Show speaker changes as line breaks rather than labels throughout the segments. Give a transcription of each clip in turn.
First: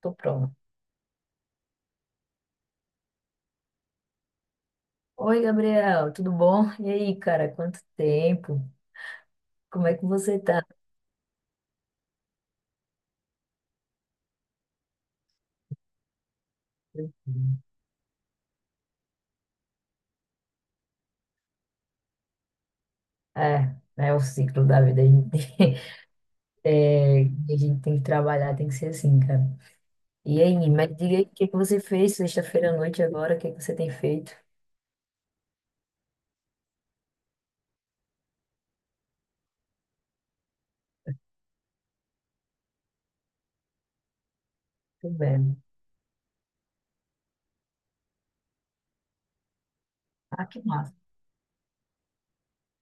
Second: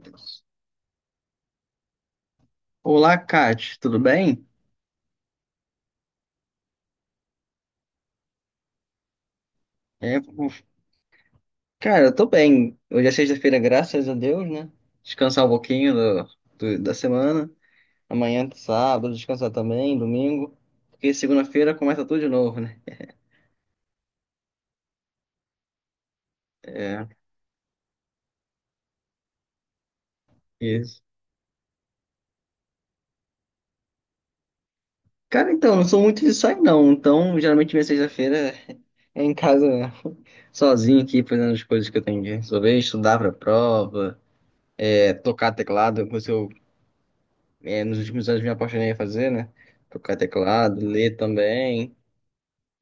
Tô pronto.
Olá, Kate, tudo bem?
Oi, Gabriel, tudo bom? E aí, cara, quanto tempo? Como é que
É,
você
uf,
tá?
Cara, eu tô bem. Hoje é sexta-feira, graças a Deus, né? Descansar um pouquinho da semana. Amanhã, sábado, descansar também, domingo. Porque segunda-feira começa tudo de novo, né?
É, é o ciclo da vida. A gente,
É,
a gente tem que trabalhar, tem que ser assim, cara. E aí, mas
isso.
diga aí, o que que você fez sexta-feira à noite agora? O que que você tem feito?
Cara, então, não sou muito de sair, não. Então, geralmente, minha sexta-feira é em casa mesmo. Sozinho aqui, fazendo as coisas que eu tenho que resolver, estudar pra prova,
Tudo
tocar
bem.
teclado. É, nos últimos anos me apaixonei a fazer, né? Tocar
Ah, que
teclado,
massa.
ler também.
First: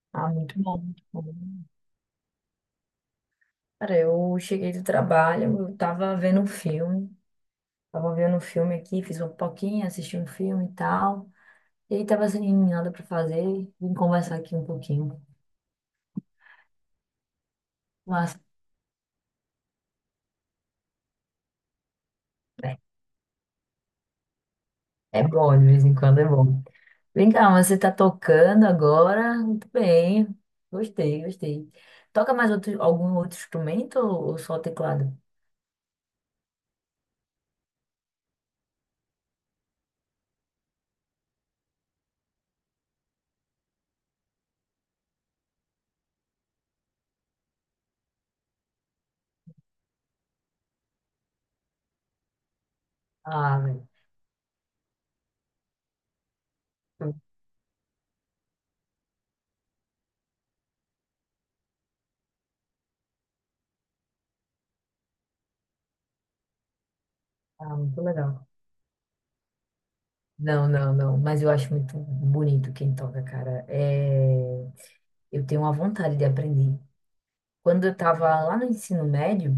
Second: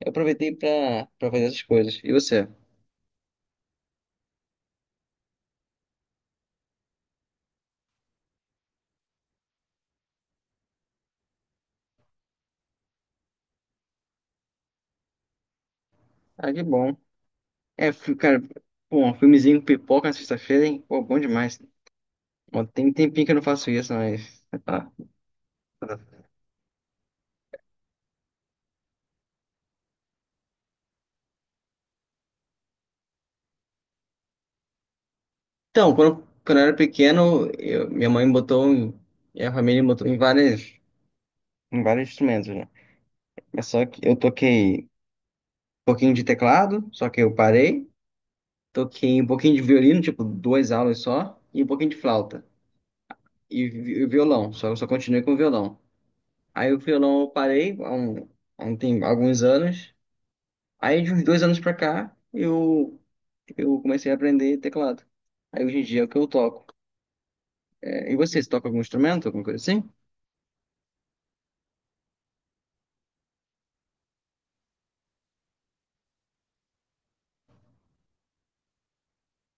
Eu
Ah,
aproveitei
muito bom, muito
pra fazer essas
bom.
coisas. E você?
Cara, eu cheguei do trabalho, eu tava vendo um filme. Tava vendo um filme aqui, fiz uma pipoquinha, assisti um filme e tal. E aí tava sem nada pra fazer, vim conversar aqui um pouquinho.
Ah, que bom.
Massa.
Cara, pô, um filmezinho com pipoca na sexta-feira, hein? Pô, bom demais. Bom,
É
tem um tempinho que eu não faço isso, mas tá.
é bom, de vez em quando é bom. Vem cá, mas você tá tocando agora? Muito bem. Gostei, gostei. Toca mais outro, algum outro instrumento ou só teclado?
Então, quando eu era pequeno, minha mãe botou em- Minha família me botou em vários instrumentos, né? Mas só que eu toquei um pouquinho de teclado, só que eu parei. Toquei um pouquinho de violino, tipo, duas aulas só, e um pouquinho de flauta.
Ah, velho.
Violão, só continuei com violão. Aí o violão eu parei alguns anos. Aí de uns dois anos pra cá eu comecei a aprender teclado. Aí hoje em dia é o que eu toco.
Ah, muito
É, e
legal.
você toca algum instrumento, alguma coisa assim?
Não, não, não. Mas eu acho muito bonito quem toca, cara. É... Eu tenho uma vontade de aprender. Quando eu tava lá no ensino médio,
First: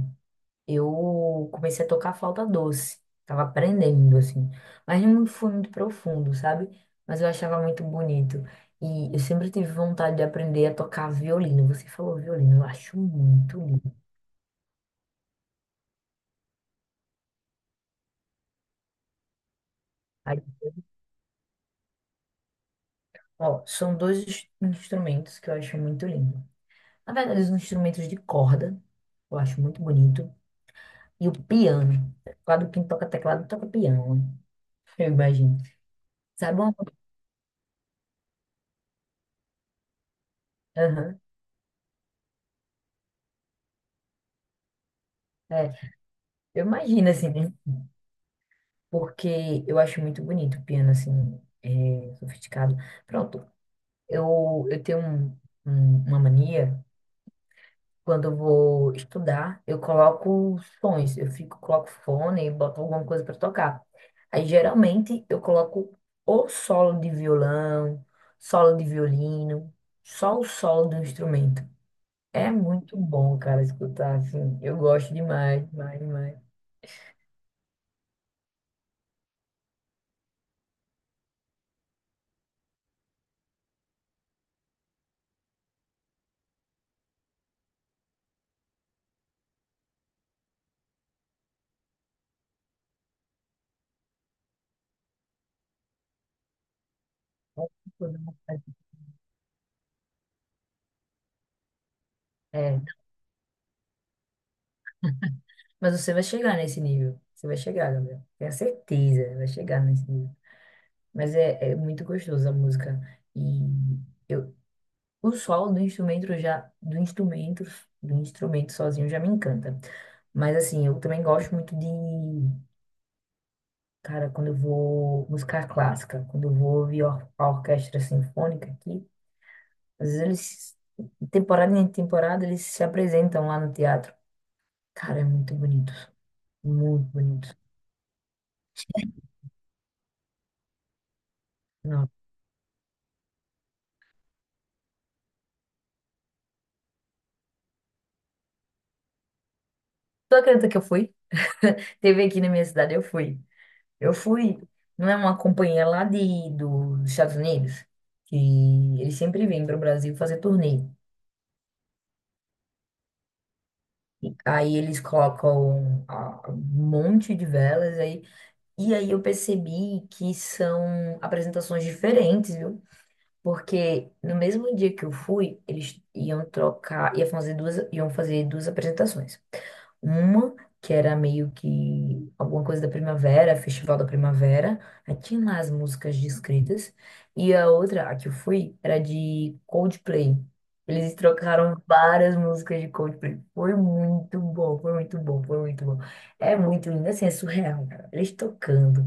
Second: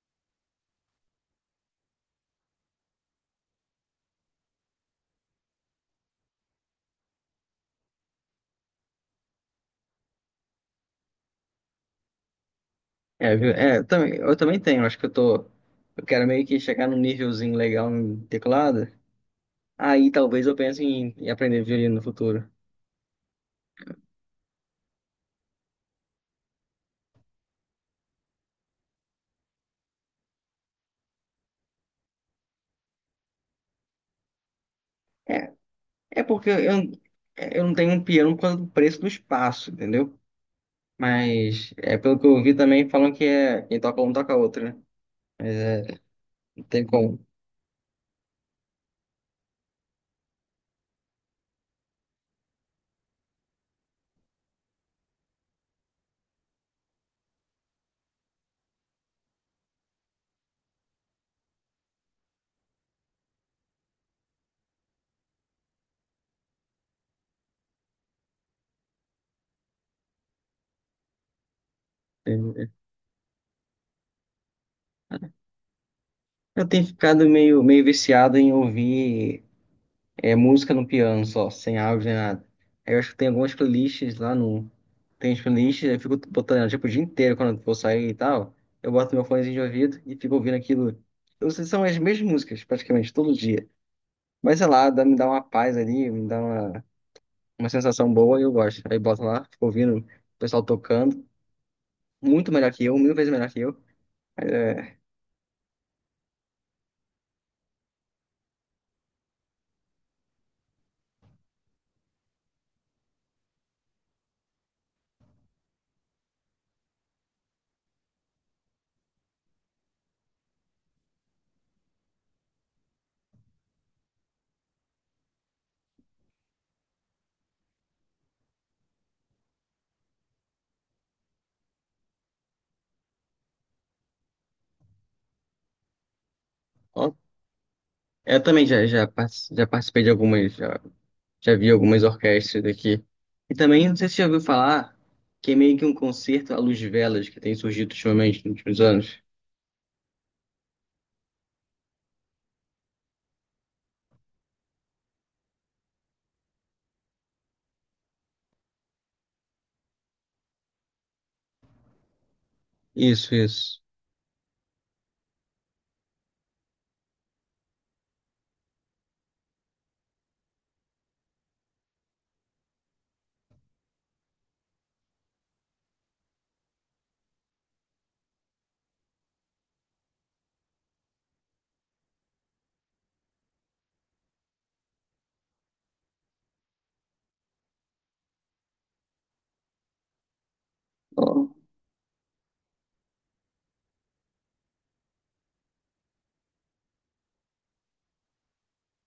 eu comecei a tocar flauta doce. Tava aprendendo, assim. Mas não foi muito profundo, sabe? Mas eu achava muito bonito. E eu sempre tive vontade de aprender a tocar violino. Você falou violino, eu acho muito lindo.
Eu também tenho. Acho que eu quero meio que chegar num nívelzinho legal em teclado, aí
Aí,
talvez eu pense em aprender violino no futuro.
ó, são dois instrumentos que eu acho muito lindo. Na verdade, os instrumentos de corda, eu acho muito bonito. E o piano. Teclado, quem toca teclado, toca piano, né? Eu
É,
imagino.
é porque
Sabe uma...
eu, eu não tenho um piano por causa do preço do espaço, entendeu?
Aham,
Mas é pelo que eu ouvi também, falam que é quem toca um toca outro, né?
é,
Não
eu
tem
imagino,
como.
assim, né? Porque eu acho muito bonito o piano, assim, sofisticado. Pronto, eu tenho uma mania, quando eu vou estudar, eu coloco sons, eu fico, coloco fone e boto alguma coisa para tocar. Aí, geralmente, eu coloco ou solo de violão, solo de violino, só o solo do instrumento. É
É,
muito bom, cara, escutar, assim, eu gosto demais, demais, demais.
eu tenho ficado meio viciado em ouvir música no piano só, sem áudio nem nada. Aí eu acho que tem algumas playlists lá no. Tem as playlists, eu fico botando tipo, o dia inteiro quando eu for sair e tal. Eu boto meu fonezinho de ouvido e fico ouvindo aquilo. Eu não sei se são as mesmas músicas, praticamente, todo dia. Mas sei lá, me dá uma paz ali, uma sensação boa e eu gosto. Aí boto lá, fico ouvindo o pessoal tocando. Muito melhor
É,
que eu, mil vezes melhor que eu.
mas você vai chegar nesse nível. Você vai chegar, Gabriel. Tenho certeza, vai chegar nesse nível. Mas é muito gostoso a música. E eu, o solo do instrumento já, do instrumento sozinho já me encanta. Mas assim, eu também gosto muito de, cara, quando eu vou música clássica, quando eu vou ouvir a orquestra sinfônica aqui, às vezes eles, temporada em temporada, eles se apresentam lá no teatro. Cara, é muito bonito. Muito
Ó,
bonito.
eu também já participei de já vi algumas
Não.
orquestras daqui. E também, não sei se você já ouviu falar, que é meio que um concerto à luz de velas que tem surgido ultimamente nos últimos anos.
Tu acredita que eu fui? Teve aqui na minha cidade, eu fui. Eu fui, não é uma companhia lá dos Estados Unidos, que eles sempre vêm para o Brasil fazer turnê.
Isso, isso.
E aí eles colocam um monte de velas aí. E aí eu percebi que são apresentações diferentes, viu? Porque no mesmo dia que eu fui, eles iam trocar, ia fazer duas, iam fazer duas apresentações. Uma que era meio que alguma coisa da primavera, Festival da Primavera, aí tinha lá as músicas descritas. E a outra, a que eu fui, era de Coldplay. Eles
Ó,
trocaram várias músicas de Coldplay. Foi muito bom, foi muito bom, foi muito bom. É muito lindo, assim, é surreal, cara. Eles tocando.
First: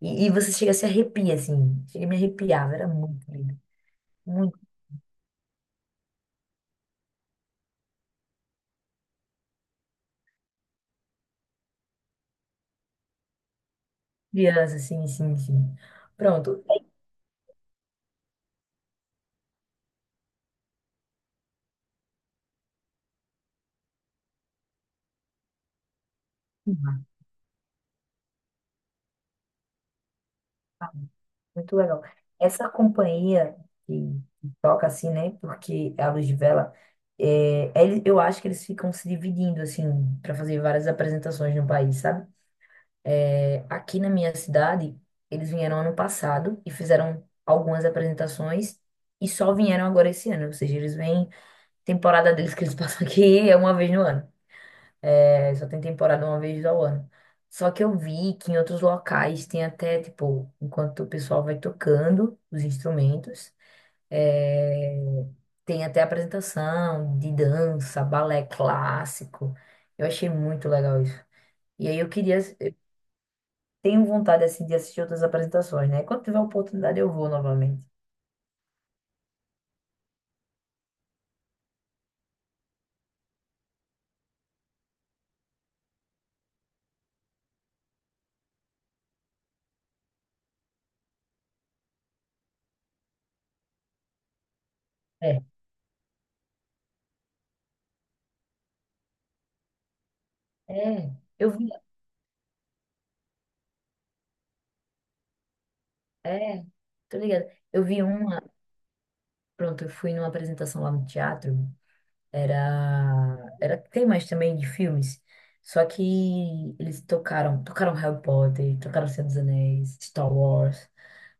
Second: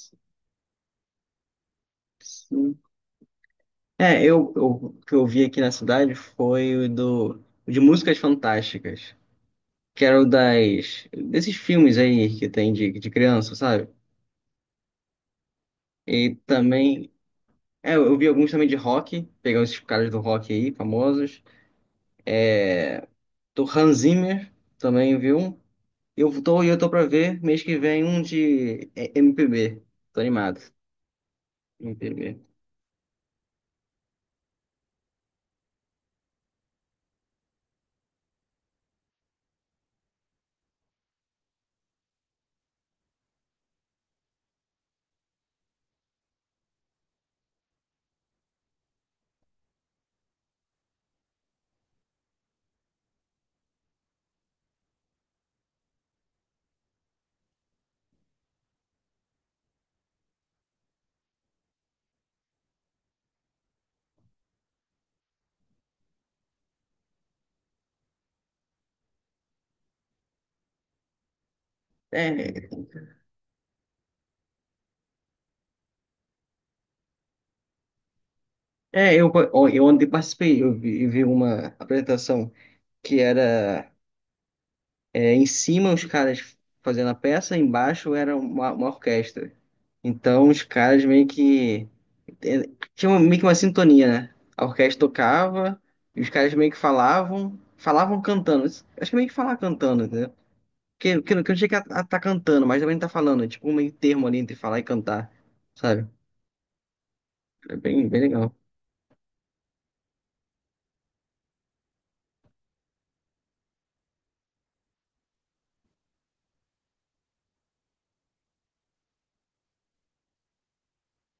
E você chega a se arrepia, assim. Chega a me arrepiar,
sim.
era muito lindo. Muito
Eu, o que eu vi aqui na cidade foi o de músicas fantásticas, que era desses filmes aí que tem de criança, sabe?
criança, sim, sim, sim.
E
Pronto.
também eu vi alguns também de rock, pegar esses caras do rock aí, famosos. É, do Hans Zimmer, também vi um. Eu tô pra ver mês que vem um de MPB. Tô animado.
Muito
M
legal.
P B.
Essa companhia que toca assim, né? Porque é a Luz de Vela, eu acho que eles ficam se dividindo, assim, para fazer várias apresentações no país, sabe? É, aqui na minha cidade, eles vieram ano passado e fizeram algumas apresentações e só vieram agora esse ano. Ou seja, eles vêm, temporada deles que eles passam aqui é uma vez no ano. É, só tem temporada uma vez ao ano. Só que eu vi que em outros locais tem até, tipo, enquanto o pessoal vai tocando os instrumentos, é, tem até apresentação de dança, balé clássico. Eu achei muito legal isso. Eu
É,
tenho vontade assim, de assistir outras apresentações, né? Quando tiver oportunidade eu vou novamente.
ó, eu ontem participei, eu vi uma apresentação que era em cima os caras fazendo a peça, embaixo era uma orquestra. Então os caras meio que tinha uma- meio que uma sintonia, né? A orquestra
É,
tocava, e os caras meio que falavam cantando. Acho que é meio que falar cantando, entendeu?
é,
Não- que
eu
não
vi,
chega a tá cantando, mas também não tá falando. É tipo um meio termo ali entre falar e cantar, sabe?
é, tô ligada.
É
Eu vi
bem
uma,
legal.
pronto, eu fui numa apresentação lá no teatro. Era, tem mais também de filmes. Só que eles tocaram Harry Potter, tocaram Senhor dos Anéis, Star Wars.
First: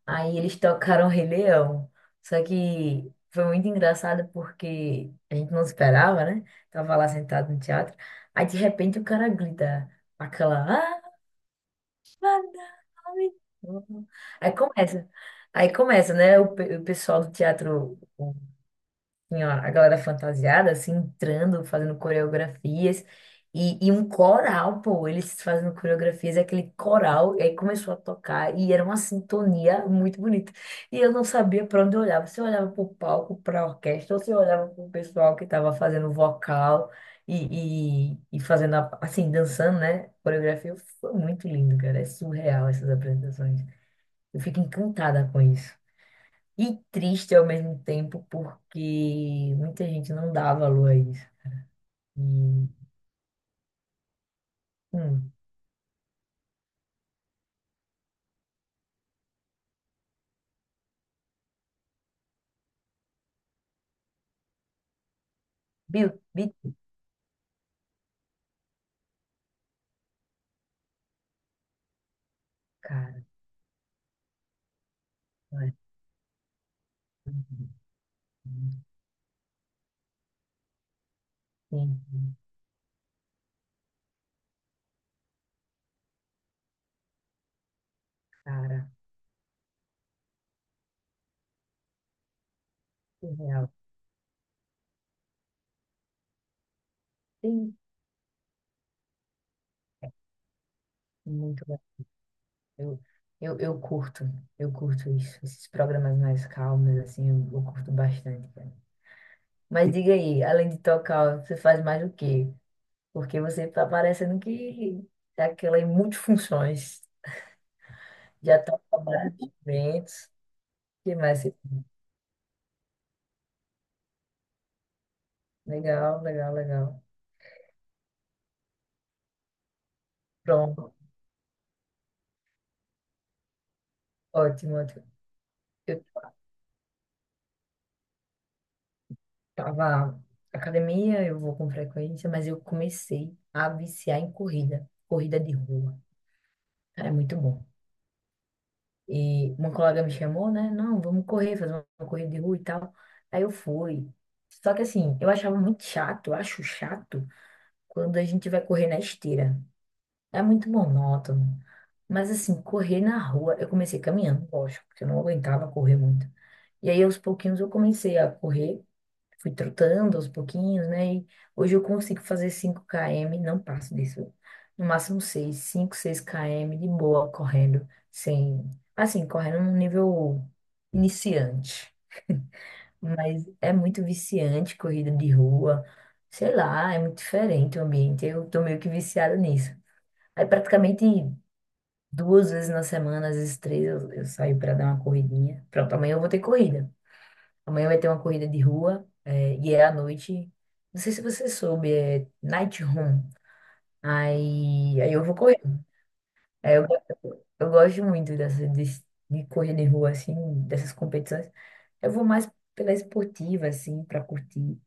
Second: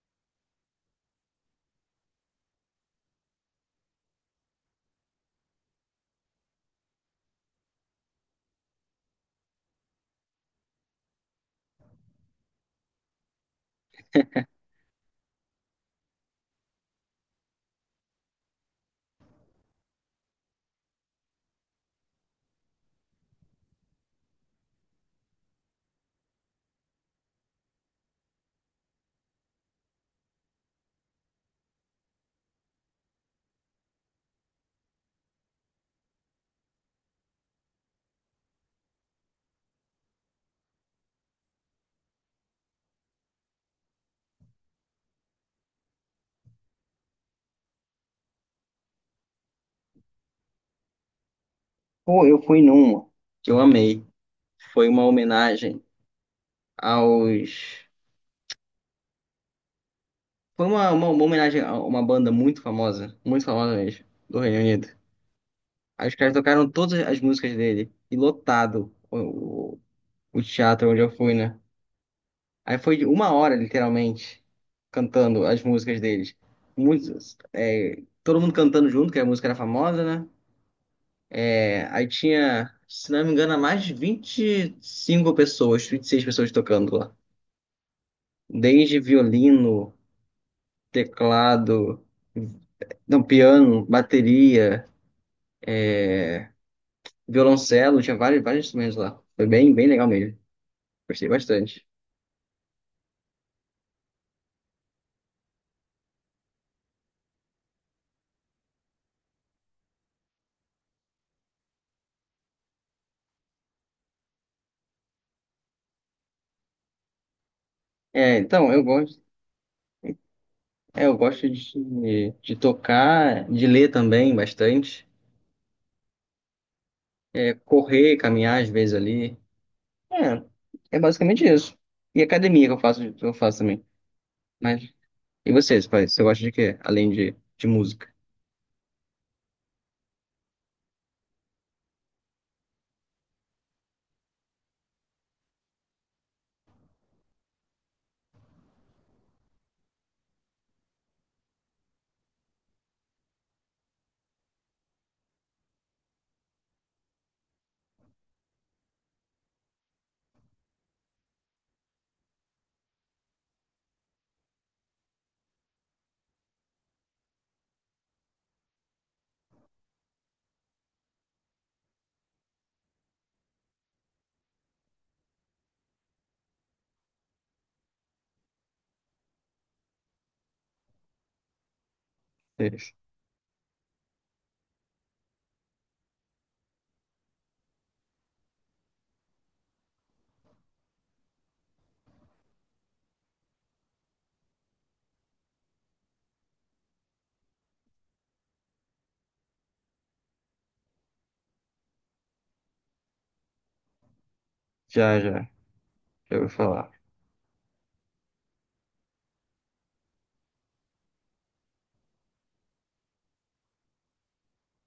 Aí eles tocaram Rei Leão. Só que foi muito engraçado porque a gente não esperava, né? Tava lá sentado no teatro. Aí de repente o cara grita aquela. "Ah, Madame!" Aí começa. Aí começa, né? O pessoal do teatro senhora, a galera fantasiada, assim, entrando, fazendo coreografias. E um coral, pô, eles fazendo coreografias, e aquele coral, e aí começou a tocar, e era uma sintonia muito bonita. E eu não sabia para onde eu olhava, se eu olhava para o palco, para a orquestra, ou se eu olhava para o pessoal que estava fazendo vocal e fazendo, assim, dançando, né? Coreografia foi muito lindo, cara, é surreal essas apresentações. Eu fico encantada com isso. E triste ao mesmo tempo, porque muita gente não dá valor a isso. E,
Pô, eu fui numa que eu amei. Foi uma
hum,
homenagem aos. Foi uma homenagem a uma banda muito famosa mesmo, do Reino Unido. Aí os
Bill,
caras
Bill,
tocaram todas as músicas dele, e lotado o teatro onde eu fui, né? Aí foi
cara,
uma hora, literalmente, cantando as
olha,
músicas deles. Muitos, é, todo mundo cantando junto, que a música era famosa, né? É,
tem,
aí tinha, se não me engano, mais de 25 pessoas, 26 pessoas tocando lá.
cara,
Desde violino, teclado, não,
surreal.
piano, bateria,
Tem
violoncelo, tinha vários instrumentos lá. Foi bem legal mesmo. Gostei
muito.
bastante.
Eu, eu, eu curto, eu curto isso. Esses programas mais calmos, assim, eu curto bastante, cara. Mas diga aí, além de tocar, você faz mais o quê? Porque você tá parecendo que é aquela em multifunções.
É,
Já
então, eu
toca
gosto,
vários eventos. O que
eu
mais?
gosto de tocar, de ler também bastante.
Legal, legal, legal.
É, correr, caminhar às vezes ali.
Pronto,
É basicamente isso. E academia que eu faço também.
ótimo.
Mas,
Ótimo.
e vocês,
Eu
pai? Você gosta de quê? Além de música?
tava na academia, eu vou com frequência, mas eu comecei a viciar em corrida, corrida de rua. É muito bom. E uma colega me chamou, né? Não, vamos correr, fazer uma corrida de rua e tal. Aí eu fui. Só que assim, eu achava muito chato, eu acho chato quando a gente vai correr na esteira. É muito monótono. Mas assim, correr na rua, eu comecei caminhando, lógico, porque eu não aguentava correr muito. E aí, aos pouquinhos, eu comecei a correr. Fui trotando aos pouquinhos, né? E hoje eu consigo fazer 5 km, não passo disso. No máximo 6, 5, 6 km de boa correndo, sem, assim, correndo num nível iniciante.
Vocês-
Mas é muito viciante corrida de rua. Sei lá, é muito diferente o ambiente. Eu tô meio que viciada nisso. Aí praticamente duas vezes na semana, às vezes três, eu saio para dar uma corridinha. Pronto, amanhã eu vou ter corrida. Amanhã vai ter uma corrida de rua, e é à noite. Não sei se você soube, é Night Run. Aí
Já,
eu vou
já,
correr.
já ouvi
Aí eu,
falar.
eu gosto muito dessa, de correr de rua, assim, dessas competições. Eu vou mais pela esportiva, assim, pra curtir.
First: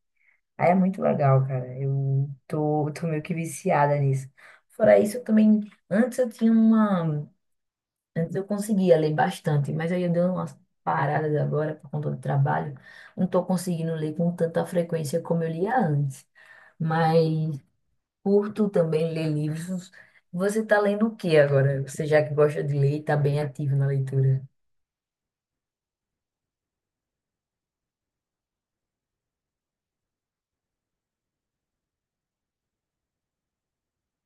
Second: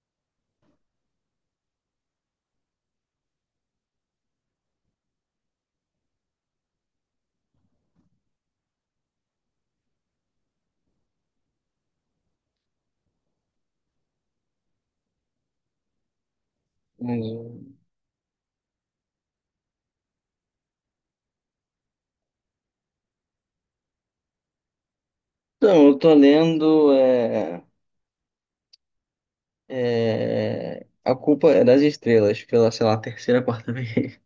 Aí é muito legal, cara. Eu tô meio que viciada nisso. Fora isso, eu também. Antes eu tinha uma. Antes eu conseguia ler bastante, mas aí eu dei umas paradas agora por conta do trabalho. Não estou conseguindo ler com tanta frequência como eu lia antes. Mas
Hum.
curto também ler livros. Você está lendo o que agora? Você já que gosta de ler e está bem ativo na leitura.
Então, eu tô lendo A Culpa é das Estrelas, pela, sei lá, terceira, quarta vez.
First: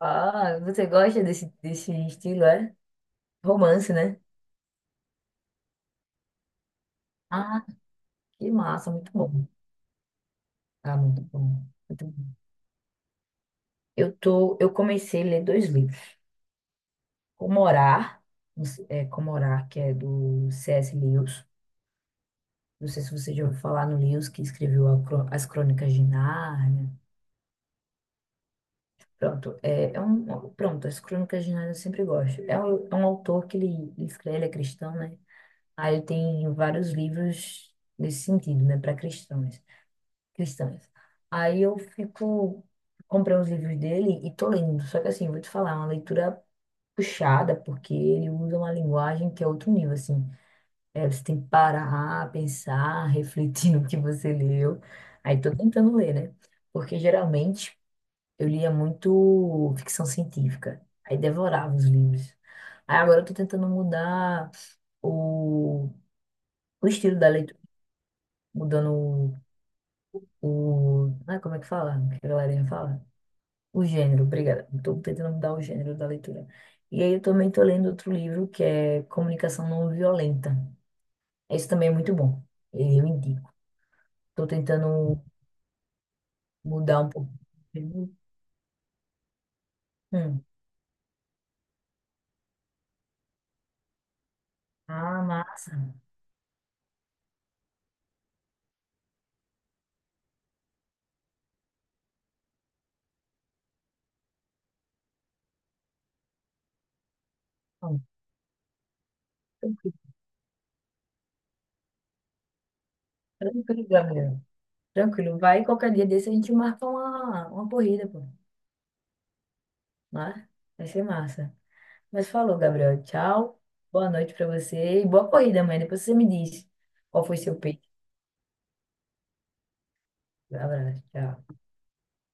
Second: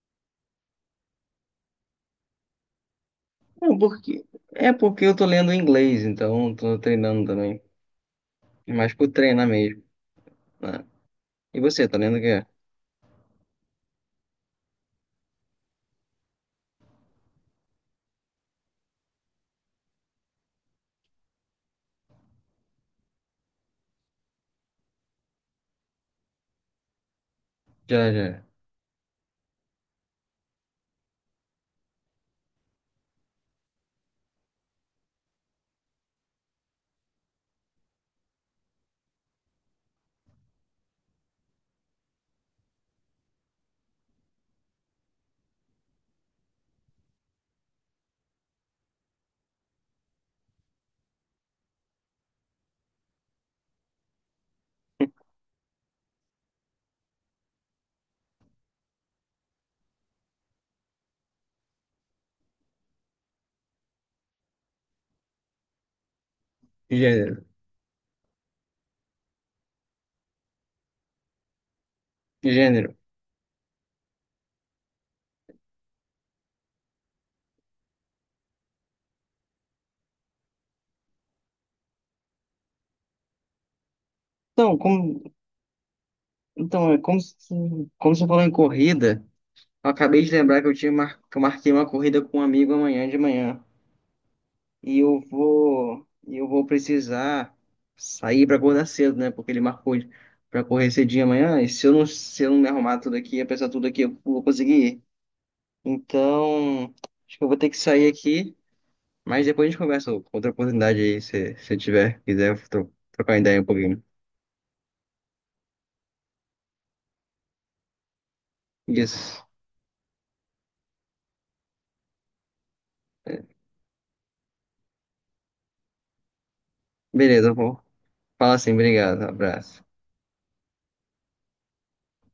Ah, você gosta desse estilo, é?
Não,
Romance, né?
porque, é porque eu tô lendo em inglês, então eu tô treinando também.
Ah, que massa,
Mas por
muito bom.
treinar mesmo, né?
Ah, muito
E
bom.
você, tá
Muito
lendo o
bom.
quê?
Eu comecei a ler dois livros. Como Orar, não sei- é, Como Orar, que é do C.S. Lewis. Não sei se você já ouviu falar no Lewis, que escreveu As Crônicas de Nárnia.
Já, já.
Pronto, As Crônicas de Nárnia eu sempre gosto. É um autor que ele escreve, ele é cristão, né? Aí ele tem vários livros nesse sentido, né? Para cristãos, cristãs. Aí eu fico, comprei os livros dele e tô lendo. Só que assim, vou te falar, é uma leitura puxada, porque ele usa uma linguagem que é outro nível, assim. É, você tem que parar, pensar, refletir no que você leu. Aí tô tentando ler, né? Porque geralmente eu lia muito ficção científica. Aí devorava os livros. Aí agora eu tô tentando mudar o, o estilo da
Gênero.
leitura, mudando Ah, como é que fala? O que a galerinha
Gênero.
fala? O gênero, obrigada. Estou tentando mudar o gênero da leitura. E aí eu também estou lendo outro livro que é Comunicação Não Violenta. Esse também é muito bom. Eu indico. Estou
Então, como,
tentando
então, é
mudar um
como,
pouco.
se- como você falou em corrida, eu acabei de
Hum.
lembrar que eu marquei uma corrida com um amigo amanhã de manhã.
Ah, massa.
E eu vou precisar sair para acordar cedo, né? Porque ele marcou para correr cedinho amanhã. E se eu não me arrumar tudo aqui, apesar de tudo aqui, eu vou conseguir ir. Então, acho que eu vou ter que
Bom,
sair aqui. Mas depois a gente
tranquilo,
conversa com outra oportunidade aí, se eu tiver, quiser trocar ideia um
tranquilo,
pouquinho.
Gabriel. Tranquilo. Vai qualquer dia desse a gente marca uma corrida, pô.
Isso.
Né? Vai ser massa. Mas falou, Gabriel.
É,
Tchau. Boa noite pra você e boa corrida amanhã. Depois você me diz qual foi
beleza, eu
seu
vou.
peito.
Fala assim, obrigado, abraço.
Abraço. Tchau.